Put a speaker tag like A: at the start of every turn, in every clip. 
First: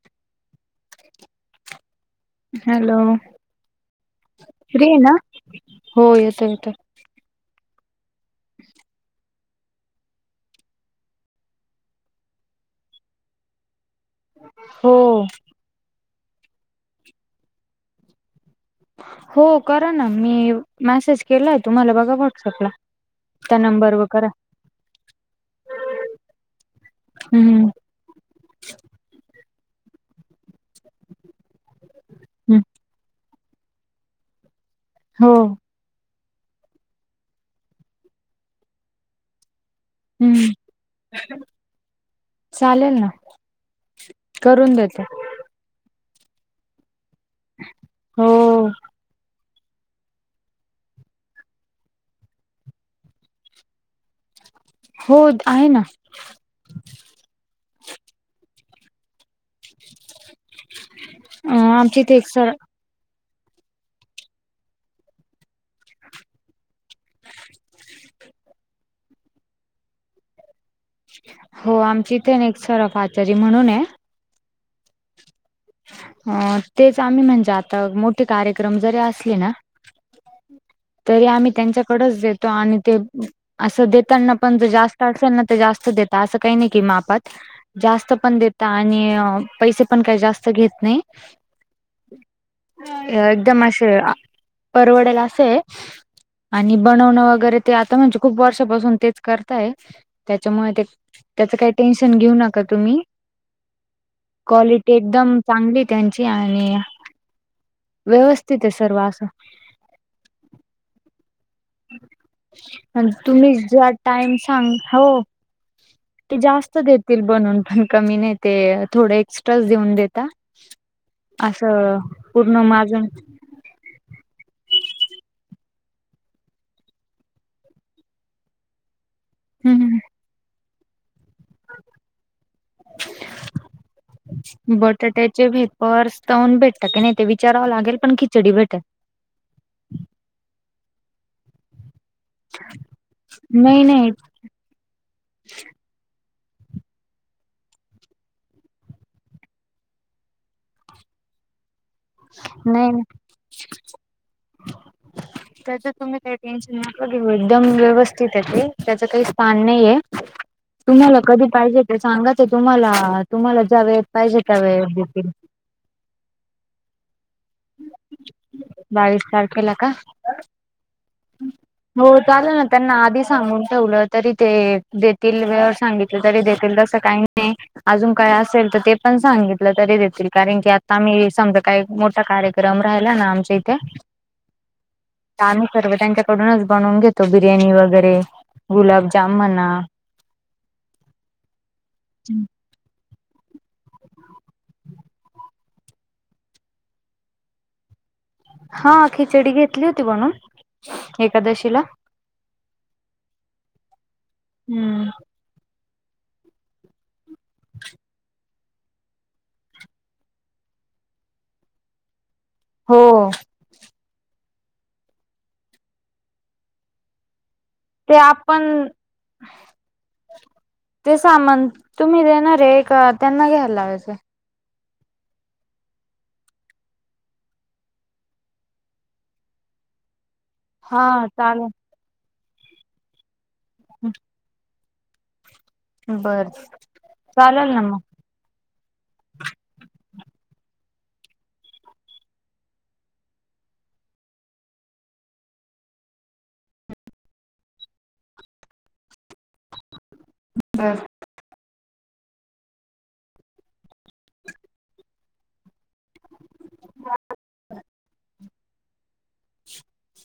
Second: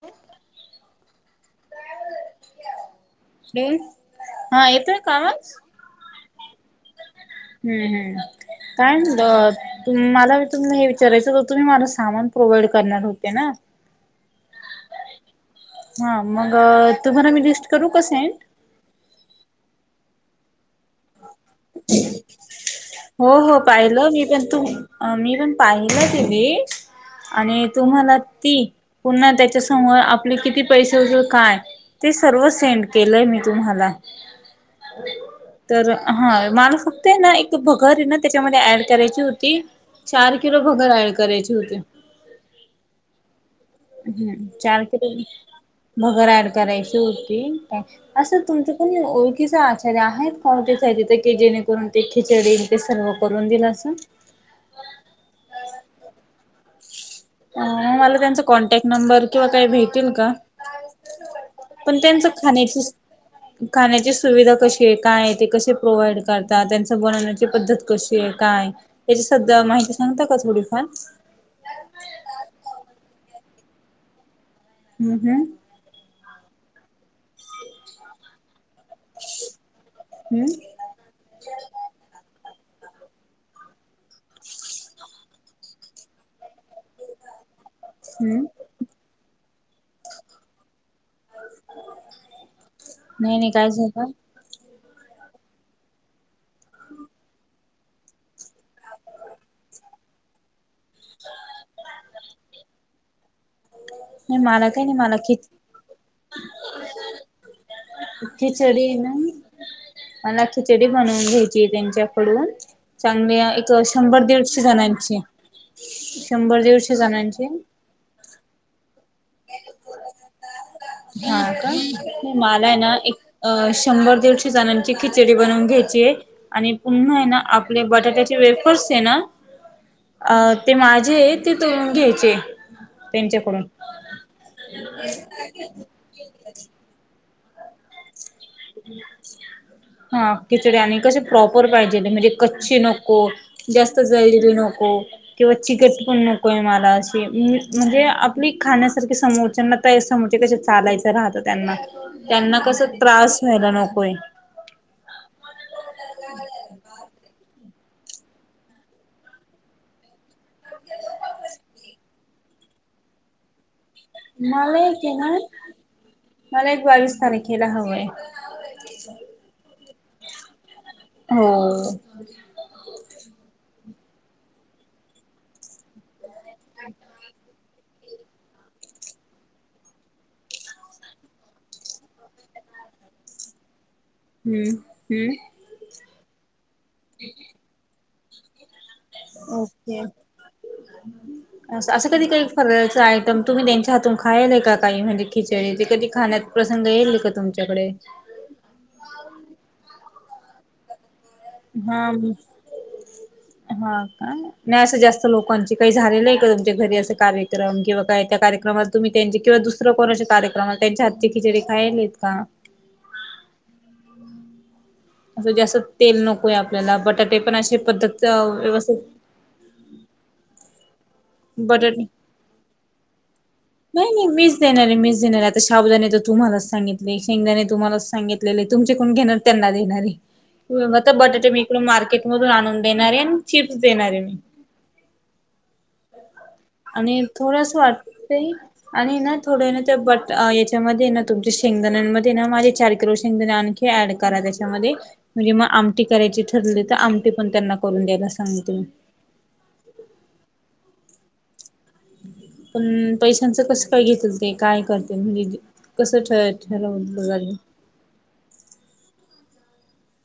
A: [inaudible] Hello
B: hello हा येतोय का
A: रिना
B: आवाज
A: हो येतं येतं
B: हम्म हम्म काय द मला तुमला हे विचारायचं तर तुम्ही मझ सामान प्रोव्हाइड करणार होते ना
A: हो
B: हा मग तुम्हाला मी लिस्ट करू का सेंड
A: हो करा ना मी मेसेज केलाय तुम्हाला बघा व्हॉट्सअपला
B: हो हो
A: त्या नंबरवर
B: पाहिलं मी
A: करा
B: पण तू मी पण पाहिलं तली
A: हम्म
B: आणि तुम्हाला ती पुन्हा त्याच्या समोर आपले किती पैसे वगैर काय ते सर्व
A: हम्म
B: सेंड केलंय मी तुम्हाला
A: हो
B: तर हा माला फक्त आहे ना एक भगर ना त्याच्यामध्ये ऍड करायची होती चार
A: हम्म
B: किलो भगर ऍड करायचे होते
A: चालेल ना
B: हम्म
A: करून
B: चाल त
A: देते
B: मगर ऍड करायची होती का
A: हो
B: असं तुमचं कोणीओ ि आचार्य आहेत काट तिथ की जेणेकरून ते खिचडी ते सर्व करून दिल असं
A: हो आहे ना
B: मला त्यांचा कॉन्टॅक्ट नंबर किंवा काही भेटेल का पण
A: आमची इथे
B: त्यांच
A: एक सर
B: खाण्याची खाण्याची सुविधा कशी आहे काय आहे ते कसे प्रोव्हाइड करतात त्यां बनवण्याची पद्धत कशी आहे काय आहे याची सगळ माहिती सांगता का थोडीफार
A: हो आमची इथे ना एक सरफ आचारी म्हणून आहे
B: हम्म हम्
A: अ तेच आम्ही म्हणजे आता मोठ ते कार्यक्रम जरी असले ना
B: हम्म
A: तरी आम्ही त्यांच्याकडेच देतो आणि ते असं देताना पण जास्त असेल ना तर जास्त देतात असं काही नाही की मापात जास्त पण
B: हम्म
A: देत आणि पैसे पण काही जास्त घेत नाही
B: नाही नाही
A: एकदम
B: काय
A: असे
B: झालं
A: परवडेल असेय आणि बनवणं वगैरे ते आता म्हणजे खूप वर्षापासून तेच करताय त्याच्यामुळे ते त्याच काही टेन्शन घेऊ नका तुम्ही
B: नाही मला काही
A: क्वालिटी
B: नाही मला खि
A: एकदम चांगली त्यांची आणि व्यवस्थित आहे
B: खिचडी
A: सर्व असं
B: ना मला खिचडी बनवून घ्यायची त्यांच्याकडून चांगल्या
A: तुम्ही
B: एक
A: ज्या
B: शंभर
A: टाइम
B: दीडशे
A: सांग हो
B: जणांची
A: ते
B: शंभर
A: जास्त
B: दीडशे
A: देतील
B: जणांची
A: बनवून पण कमी नाही ते थोड एक्स्ट्रा देऊन देता
B: हा का
A: असं पूर्ण
B: मला आहे ना
A: माझं
B: एक अ शंभर दीडशे जणांची खिचडी बनवून घ्यायची आहे आणि पुन्हा आहे ना आपले बटाट्याचे वेफर्स आहे ना
A: हम्म
B: अ ते माझे आहेत तिथून घ्यायचे त्यांच्याकडून
A: पर्सटऊन भेटत काी नाही ते विचारवं लागेल पण खि
B: हा खिचड्या आणि कसे प्रॉपर पाहिजे म्हणजे कच्चे नको
A: नाही
B: जास्त
A: नाही
B: जळलेले नको किंवा चिकट पण नकोय मला अशी म्हणजे आपली खाण्यासारखे समोरच ं म्हणजे कस चालायचं राहतं त्यांना त्यांना
A: नाही
B: कसं
A: नाही
B: त्रास व्हायला नकोय
A: [inaudible] त्याचं तुम्ही काही टेन्शन नका घेऊ एकदम व्यवस्थित आहे ते त्याच काही स्थान नाही आहे तुम्हाला कधी पाहिजे ते सांगाचं तुम्हाला तुम्हाला ज्या वेळेत पाहिजे त्या वेळ
B: मला एक आहे
A: देखील
B: ना मला एक बावीस तारखेला हवंय
A: बावीस तारखेला का
B: हो
A: झालं ना त्यांना आधी सांगून ठेवलं तरी ते देतील वे सांगित तरी देतील तसं काही नाही अजून काय असेल तर ते पण सांगितलं तरी देतील कारण की आता मी समजा काही मोठा कार्यक्रम राहिला ना आमच्या इथे
B: हम्म हम्म
A: तर आम्ही सर्व त्यांच्याकडूनच बनवून घेतो बिर्याणी वगैरे गुलाबजाम म्हणा
B: ओके अस असं कधी काही खर चा आयटम तुम्ही त्यांच्या हातून खायलय काही म्हणजे खिचडी ते कधी खाण्यात प्रसंग येईल का तुम च्याकडे
A: हा खिचडी घेतली होती म्हणून एकादशी
B: हा हा का नाहीं अस
A: हम्म
B: जास्त लोक कोण काही झालेलं आहे का तुमच्या घरी अस कार्यक्रम किंवा काय त्या कार्यक्रमात तुम्ही त्यांचे किंवा दुसर्या कोणाच्या कार्यक्रमला त्यांच्या हातची खिचडी खायलेत का
A: हो
B: असं जास्त तेल नकोय आपल्याला बटाटे पण असे
A: ते आपण ते सामान
B: बटाटे
A: तुम्ही देणार आहे का त्यांना घ्या.
B: नाही नाही मी. देणारे मिस देणारे आता शाबदाने तर तुम्हालाच सांगितले शेंगदाने तुम्हालाच सांगितले तुमचे कोण घेणार. त्यांना देणारी.
A: [unintelligible]
B: आता बटाटे मी
A: चालेल
B: इकड मार्केट मधून आणून देणार आहे आणि चिप्स देणार आहे मी.
A: बर
B: आणि
A: चालेल
B: थोडस
A: ना मग
B: वाटतय. आणि ना थोड ना त्या बट याच्यामध्ये ना तुमच्या शेंगदाण्यामध्ये ना माझे चार किलो शेंगदाणे आणखी. हे ऍड करा त्याच्यामध्ये. म्हणजे मग आमटी करायची ठरली तर आमटी पण त्यांना करून द्यायला सांगते मी.
A: बरं.
B: पण पैशांचं कस काय घेतल ते काय करते म्हणजे. कसं ठ ठवलं.
A: ह.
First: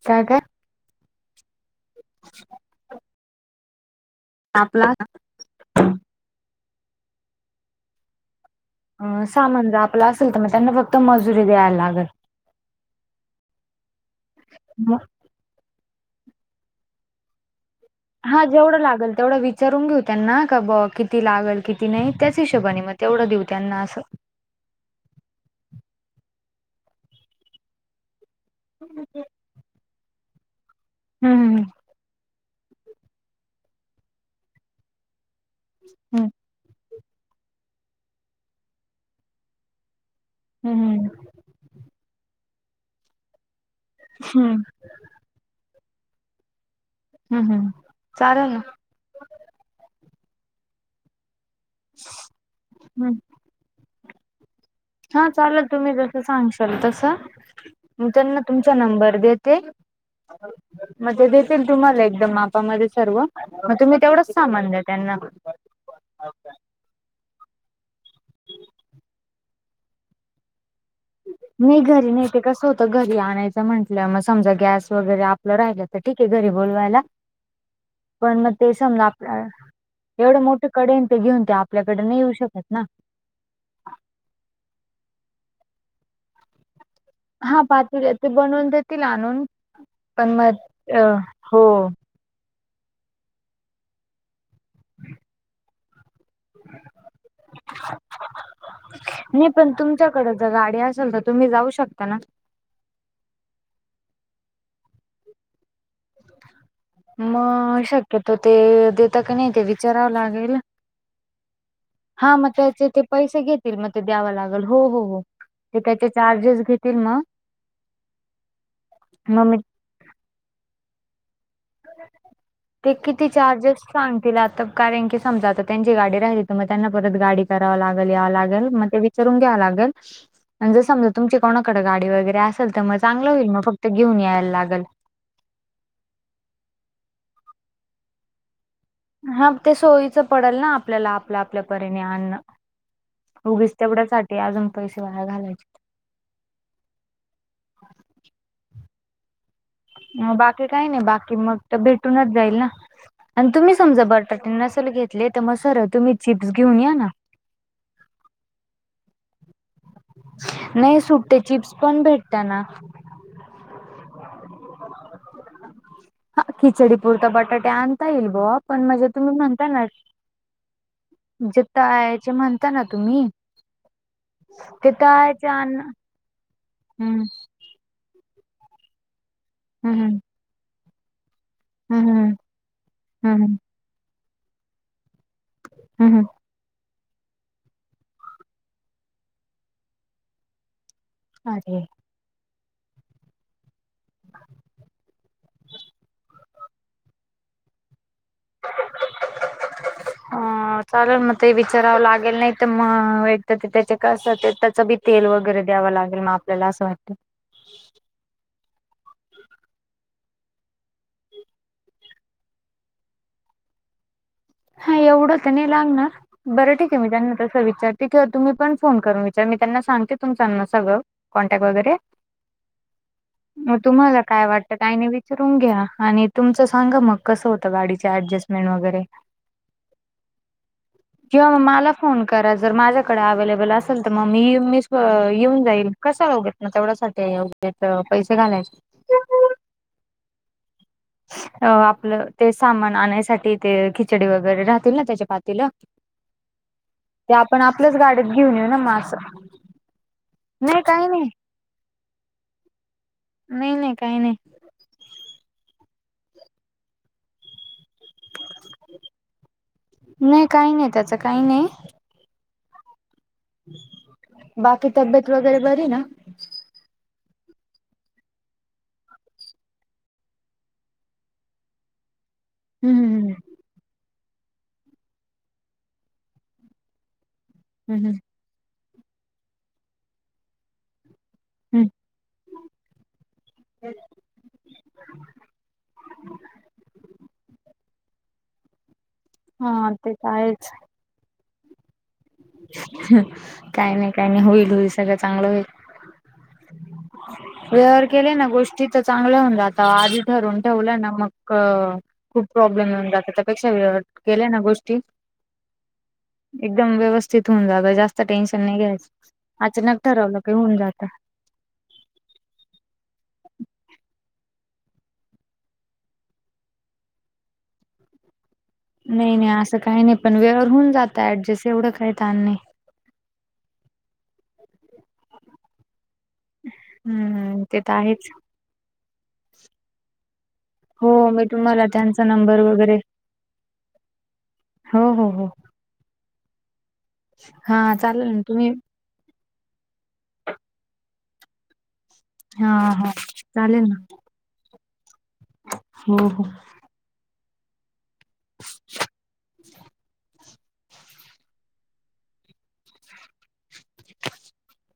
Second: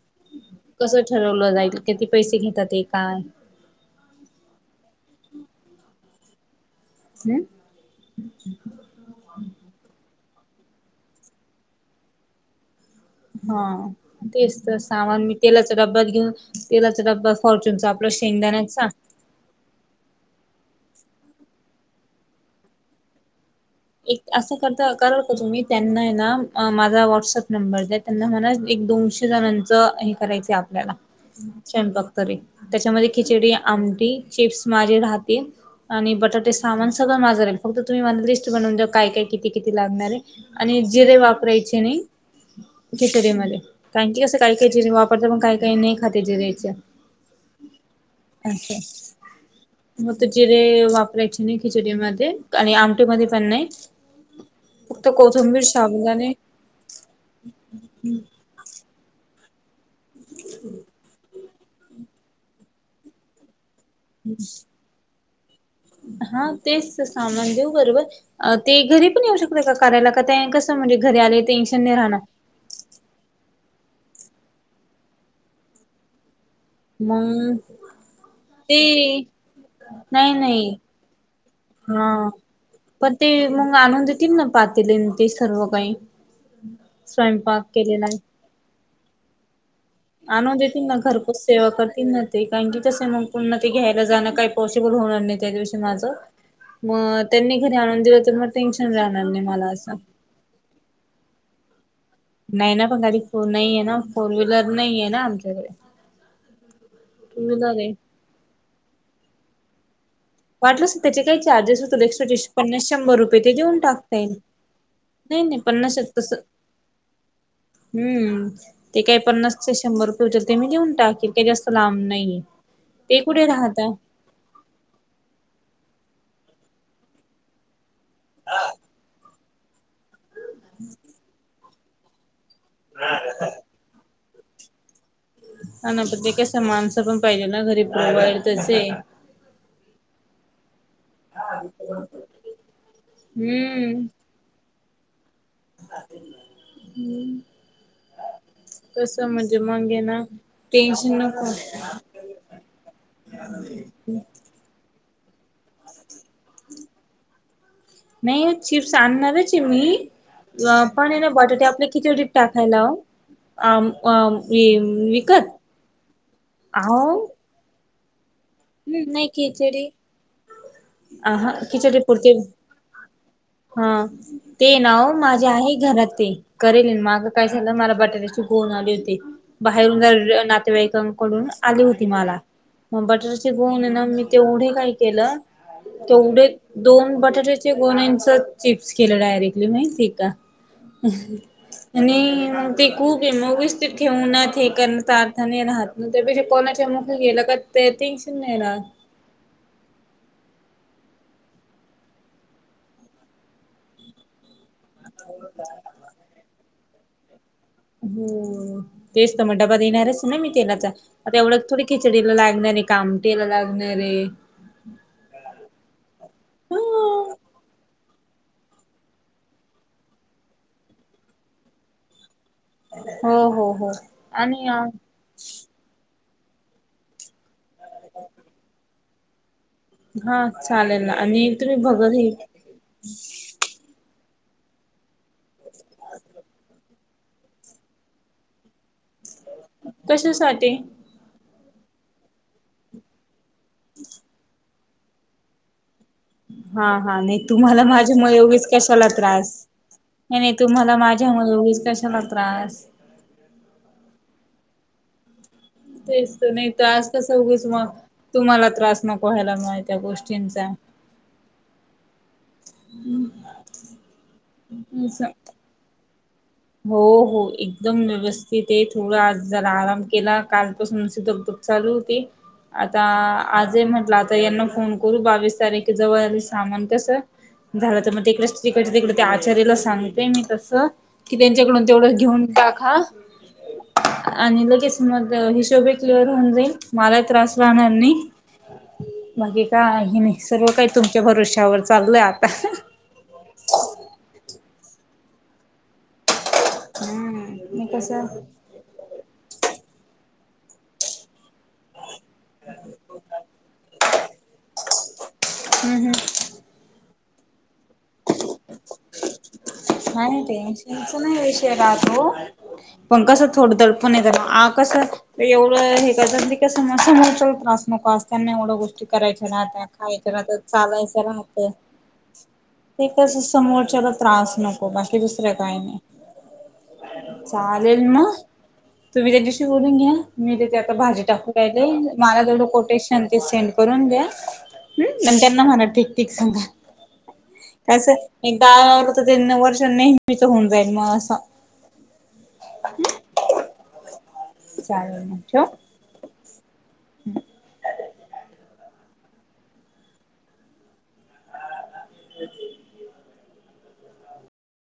A: सगर.
B: कसं ठरवलं जाईल किती पैसे घेतात ते काय.
A: आपला.
B: हम्म.
A: अ सामान ज आपला असेल तर मग त्यांना फक्त मजुरी द्यायला लागल.
B: हा तेच तर
A: मग
B: सामान मी तेलाचा डब्यात घेऊन तेलाचा डब्बा फॉर्च्युून चा.
A: हा जेवढं लागेल. तेवढं विचारून घेऊ त्यांना का ब किती लागेल किती नाही त्याच हिशेबाने मग तेवढं देऊ त्यांना असं.
B: एक असं करता कररा का तुम्ही त्यांना आहे ना माझा व्हॉट्सअप नंबर द त्यांना मला. एक दोनशे जणांचं हे करायचं आपल्याला
A: हम्म
B: क्षंपक तरी. त्याच्यामध्ये खिचडी आमटी चिप्स माझे राहतील. आणि
A: हम्म
B: बटाटे सामान सगळं माजर राहील फक्त तुम्ही मन लिस् बनवून द्या काय काय किती किती लागणार आहे. आणि
A: हम्म
B: जिरे वापरायचे नाही किचरीे मध्ये कारण की कसं काही
A: हम्म
B: काहीय ज वाप. पण काही काही नाही खात्या दयच अ.
A: हम्म हम्म चालेल ना
B: मग तर जिरे वापरायचे नाही खिचडी म आणि आमटे
A: हम्म
B: म पण नाही. फक्त
A: हा चाल
B: कोथंबीर
A: तुम्ही जस
B: शाबुदाणे
A: सांगशाल तस त्यांना तुमचा नंबर देत. ते मग ते देतील तुम्हाला एकदम मापामध्ये सर्व मग तुम्ही. तेवढंच साबंध आहे त्यांना.
B: हा तेच सामान देऊ बरोबर. ते घरी पण येऊ शकत का कार्यायला का ते कस म्हणजे घरी आले टेन्शन नाही राहणार.
A: होत घरी आणायचं म्हटलं मग समजा गॅस वगैरे आपलं राहिल. ठीक आहे घरी बोलवायला
B: मग
A: पण मग ते समज आपल्या.
B: नाही
A: एवढं
B: नाही
A: मोठं कडेन ते घेऊन ते आपल्याकडे
B: हा
A: नाही येऊ शकत ना.
B: पण ते मग आणून देतील ना पातेले ते सर्व काही.
A: हा
B: स्वयंपाक
A: पाात
B: केलेला
A: य
B: आहे.
A: ते बनवून देतील आणून. पण
B: आणून
A: मग
B: देतील ना
A: अ
B: घरपोच
A: हो
B: सेवा करतील ना. ते कारण की तसे मग पुन्हा ते घ्यायला जाणं काही पॉसिबल होणार नाही त्या दिवशी माझं. मग त्यांनी घरी आणून दिलं तर मग टेन्शन राहणार नाही मला असं.
A: क गाडी असेल तर तुम्ही जाऊ शकता ना.
B: नाही ना पण गाडीो नाही आहेे ना फोर व्हीलर नाही आहेे ना आमच्याकडे. टू व्हीलर
A: मग
B: आहे
A: शक्यतो ते देता क नाही ते विचारावं लागेल.
B: वाटलंस त्याचे काही चार्जेस होतील एक
A: हा मग
B: पन्नास
A: त्याचे
B: शंभर रुपये
A: पैसे
B: ते
A: घेतील
B: देऊन
A: मग
B: टाकता येईल.
A: द्यावं लागेल हो हो हो
B: नाही नाही
A: ते त्याचे
B: पन्नासच तस
A: चार्जेस घेतील मग
B: हम्म ते काय
A: मग
B: पन्नास.
A: मी
B: शंभर रुपये उचल ते मी लिहन टाकेल का जास्त लांब नाही ते कुठे राहत.
A: तिला आता कारण की समजा आता त्यांची गाडी राहिली हो त मग त्यांना परत गाडी कराव लागल यावं लागेल मग ते. चरून घ्यावा लागेल. म्हणजे समजा तुमची कोणाकडें गाडी वगैरे असेल तर मग चांगलं होईल मग फक्त घेऊन यायला लागल
B: ह ना प्रण्य का समानस पण पाहिजे ना घरी पवाल तसे
A: हा ते सोयीचं पडेल ना आपल्याला आपलं आपल्यापिने अण
B: हम्म
A: तेवढ्यासाठीठी अजून पैसे वाया घालायचे
B: हम्म कस म्हणजे मगे ना टेन्शन नको
A: च जाईल ना आणि तुम्ही समजा बटाटे नसल घेतले तर मग सर तुम्ही चिप्स घेऊन या ना
B: नाही चिप्स आणणारची मी
A: नाही
B: पण आहे ना
A: सुट्टे
B: बटाटे
A: चिप्स
B: आपल्या
A: पण
B: किती ट्रीप
A: भेटता ना
B: टाकायला आम आ विकत
A: ह
B: अहो
A: खिचडीपूर्त बटाट्या अंत इल्बो पण म्हणजे
B: नाही
A: तुम्ही म्हणता ना
B: खिचडी अह
A: म्हण जे
B: खिचडी पुरते
A: तयाचे म्हणता ना तुम्ही
B: हा ते ना
A: तळायचे
B: माझ्या आहे
A: अन्न
B: घरात ते करेल
A: हम्म
B: माग काय त्याला मला बटाट्याची बोन आली होती बाहेरून
A: हम्म
B: नातेवाईकांकडून आली होती
A: हम्म हम्म
B: मला मग बटर श
A: हम्म
B: गून ना मी तेवढे काय केलं
A: हम्म
B: तेवढे दोन बटाट्याचे दोन इंच चिप्स केले डायरेक्टली माहिती का
A: अरे
B: आणि ते खूप व्यस्थित ठेव ना ते करचा अारथने राहत ना त्याे कोणाच्या मुख गेलं तर ते सन ना
A: [unintelligible] ह चालेल मग ते विचारावं लागेल नाही तर मग एकदा ते त्याचे कसं बी तेल वगैरे द्यावं लागेल मग आपल्याला असं वाटतं
B: हो तेच तर मग डबा देणारच ना मी तेलाचा आता एवढं थोडी खिचडीला लागणारे कामटेला लागणारे
A: हा एवढं तर नाही लागणार बरं ठीक आहे मी जाणार तस विचार ठीक आहे तुम्ही पण फोन करून विचार मी त्यांना सांगते तुमच्याना सगळं कॉन्टॅक्ट वगैरे
B: हो हो
A: म
B: हो
A: तुम्हाला काय
B: आणि
A: वाटत काही नाही विचारून घ्या आणि तुमचं सांगा मग कस होतं गाडी ऍडजस्टमेंट वगैरे
B: हा चालेल ना
A: किंवा
B: आणि
A: म
B: तुम्ही
A: मला
B: भगर
A: फोन
B: हे
A: करा जर माझ्याकडे अववेलेबल अस ल मग मी मी येऊन जाईल कस होोगेत नाग तेवढ्यासाठी ये त्यात पैसे घालायचे
B: कशासाठी
A: अ आपलं ते सामान आणायसाठी ते खिचडी वगैरे राहतील ना त्याच्या पातीला
B: हा हा
A: ते
B: नाही
A: आपण
B: तुम्हाला
A: आपल्याच गाडीत
B: माझ्यामुळे
A: घेऊन
B: एवढेच
A: येऊ ना मग
B: कशाला
A: असं
B: त्रास नाही नाही तुम्हाला
A: काही नाही
B: माझ्यामुळेच कशाला त्रास
A: नाही नाही काही नाही
B: हम् तेच तर नाही त्रास कसा होगो त तुम्हाला त्रास नको व्हायला मा त्या गोष्टींचा
A: त्याच काही नाही बाकी तब्येत
B: असं
A: वगैरे बरी ना
B: हो हो एकदम व्यवस्थित आहे थोडा आज जरा आराम केला कालपासूनध चालू ते आता
A: हम्म हम्म
B: आजे म्हटलं आता यांना फोन करू बावीस तारखे जवळ आले सामान कसं झालं
A: हम्म
B: तर मग तिकडेच तिकड तिकड ते आचार्याला सांगतेय मी तसं कि त्यांच्याकडून
A: हम्म
B: तेवढं घेऊन टाका
A: हम्म
B: आणि लगेच मग हिशोबी क्लिअर होऊन जाईल मला त्रास राहणार नाही बाकी का
A: हा ते
B: आहे
A: तर
B: नाही
A: आहेच
B: सर्व काही तुमच्या भरोश्यावर चाललंय आता
A: काही नाही काही नाही होईल होईल सगळं चांगलं होईल
B: हम्म मी
A: व्यवहार
B: कसं
A: केले ना गोष्टी तर चांगल्या होऊन जात आधी ठरून ठेवलं ना मग खूप प्रॉब्लेम होऊन जातात त्यापेक्षा वेळेत केल्या ना गोष्टी
B: हम्म हम्
A: एकदम व्यवस्थित होऊन जातं, जास्त टेन्शन नाही घ्यायचं अचानक ठरवलं की होऊन जातं.
B: तेला त पण कसं थोडं दडपण झालं आ कस एवढं हे का कस समोरच्या त्रास नको असताना एवढा गोष्ट
A: नाही
B: करायच्या
A: नाही
B: ना
A: असं काही नाही
B: खायच्या
A: पण
B: ना तर
A: वेळेवर होऊन जात
B: चालायचं
A: ऍडजस्ट एवढं काही ताण नाही
B: राहत एकच समोरच्याला त्रास नको बाकी दुसरे काही नाही
A: हम्म ते तर
B: चालेल
A: आहेच
B: मग तुम्ही त्या दिवशी बोलून घ्या मी तेच्या
A: हो
B: भाजी
A: मी
B: टाकू
A: तुम्हाला
B: राहिले
A: त्यांचा
B: मला
A: नंबर
B: तेवढं
A: वगैरे
B: कोटेशन ते सेंड करून द्या
A: हो
B: हम्
A: हो
B: पण
A: हो
B: त्यांना मार ठीक ठीक
A: हा
B: सांगासं
A: चालेल ना
B: एक
A: तुम्ही
B: गावर त्यांना वर्ष नेहमीच होऊन जाईल मग असं
A: हा हा चालेल ना
B: चालेल ना च ठेव
A: हो हो
B: ह हम्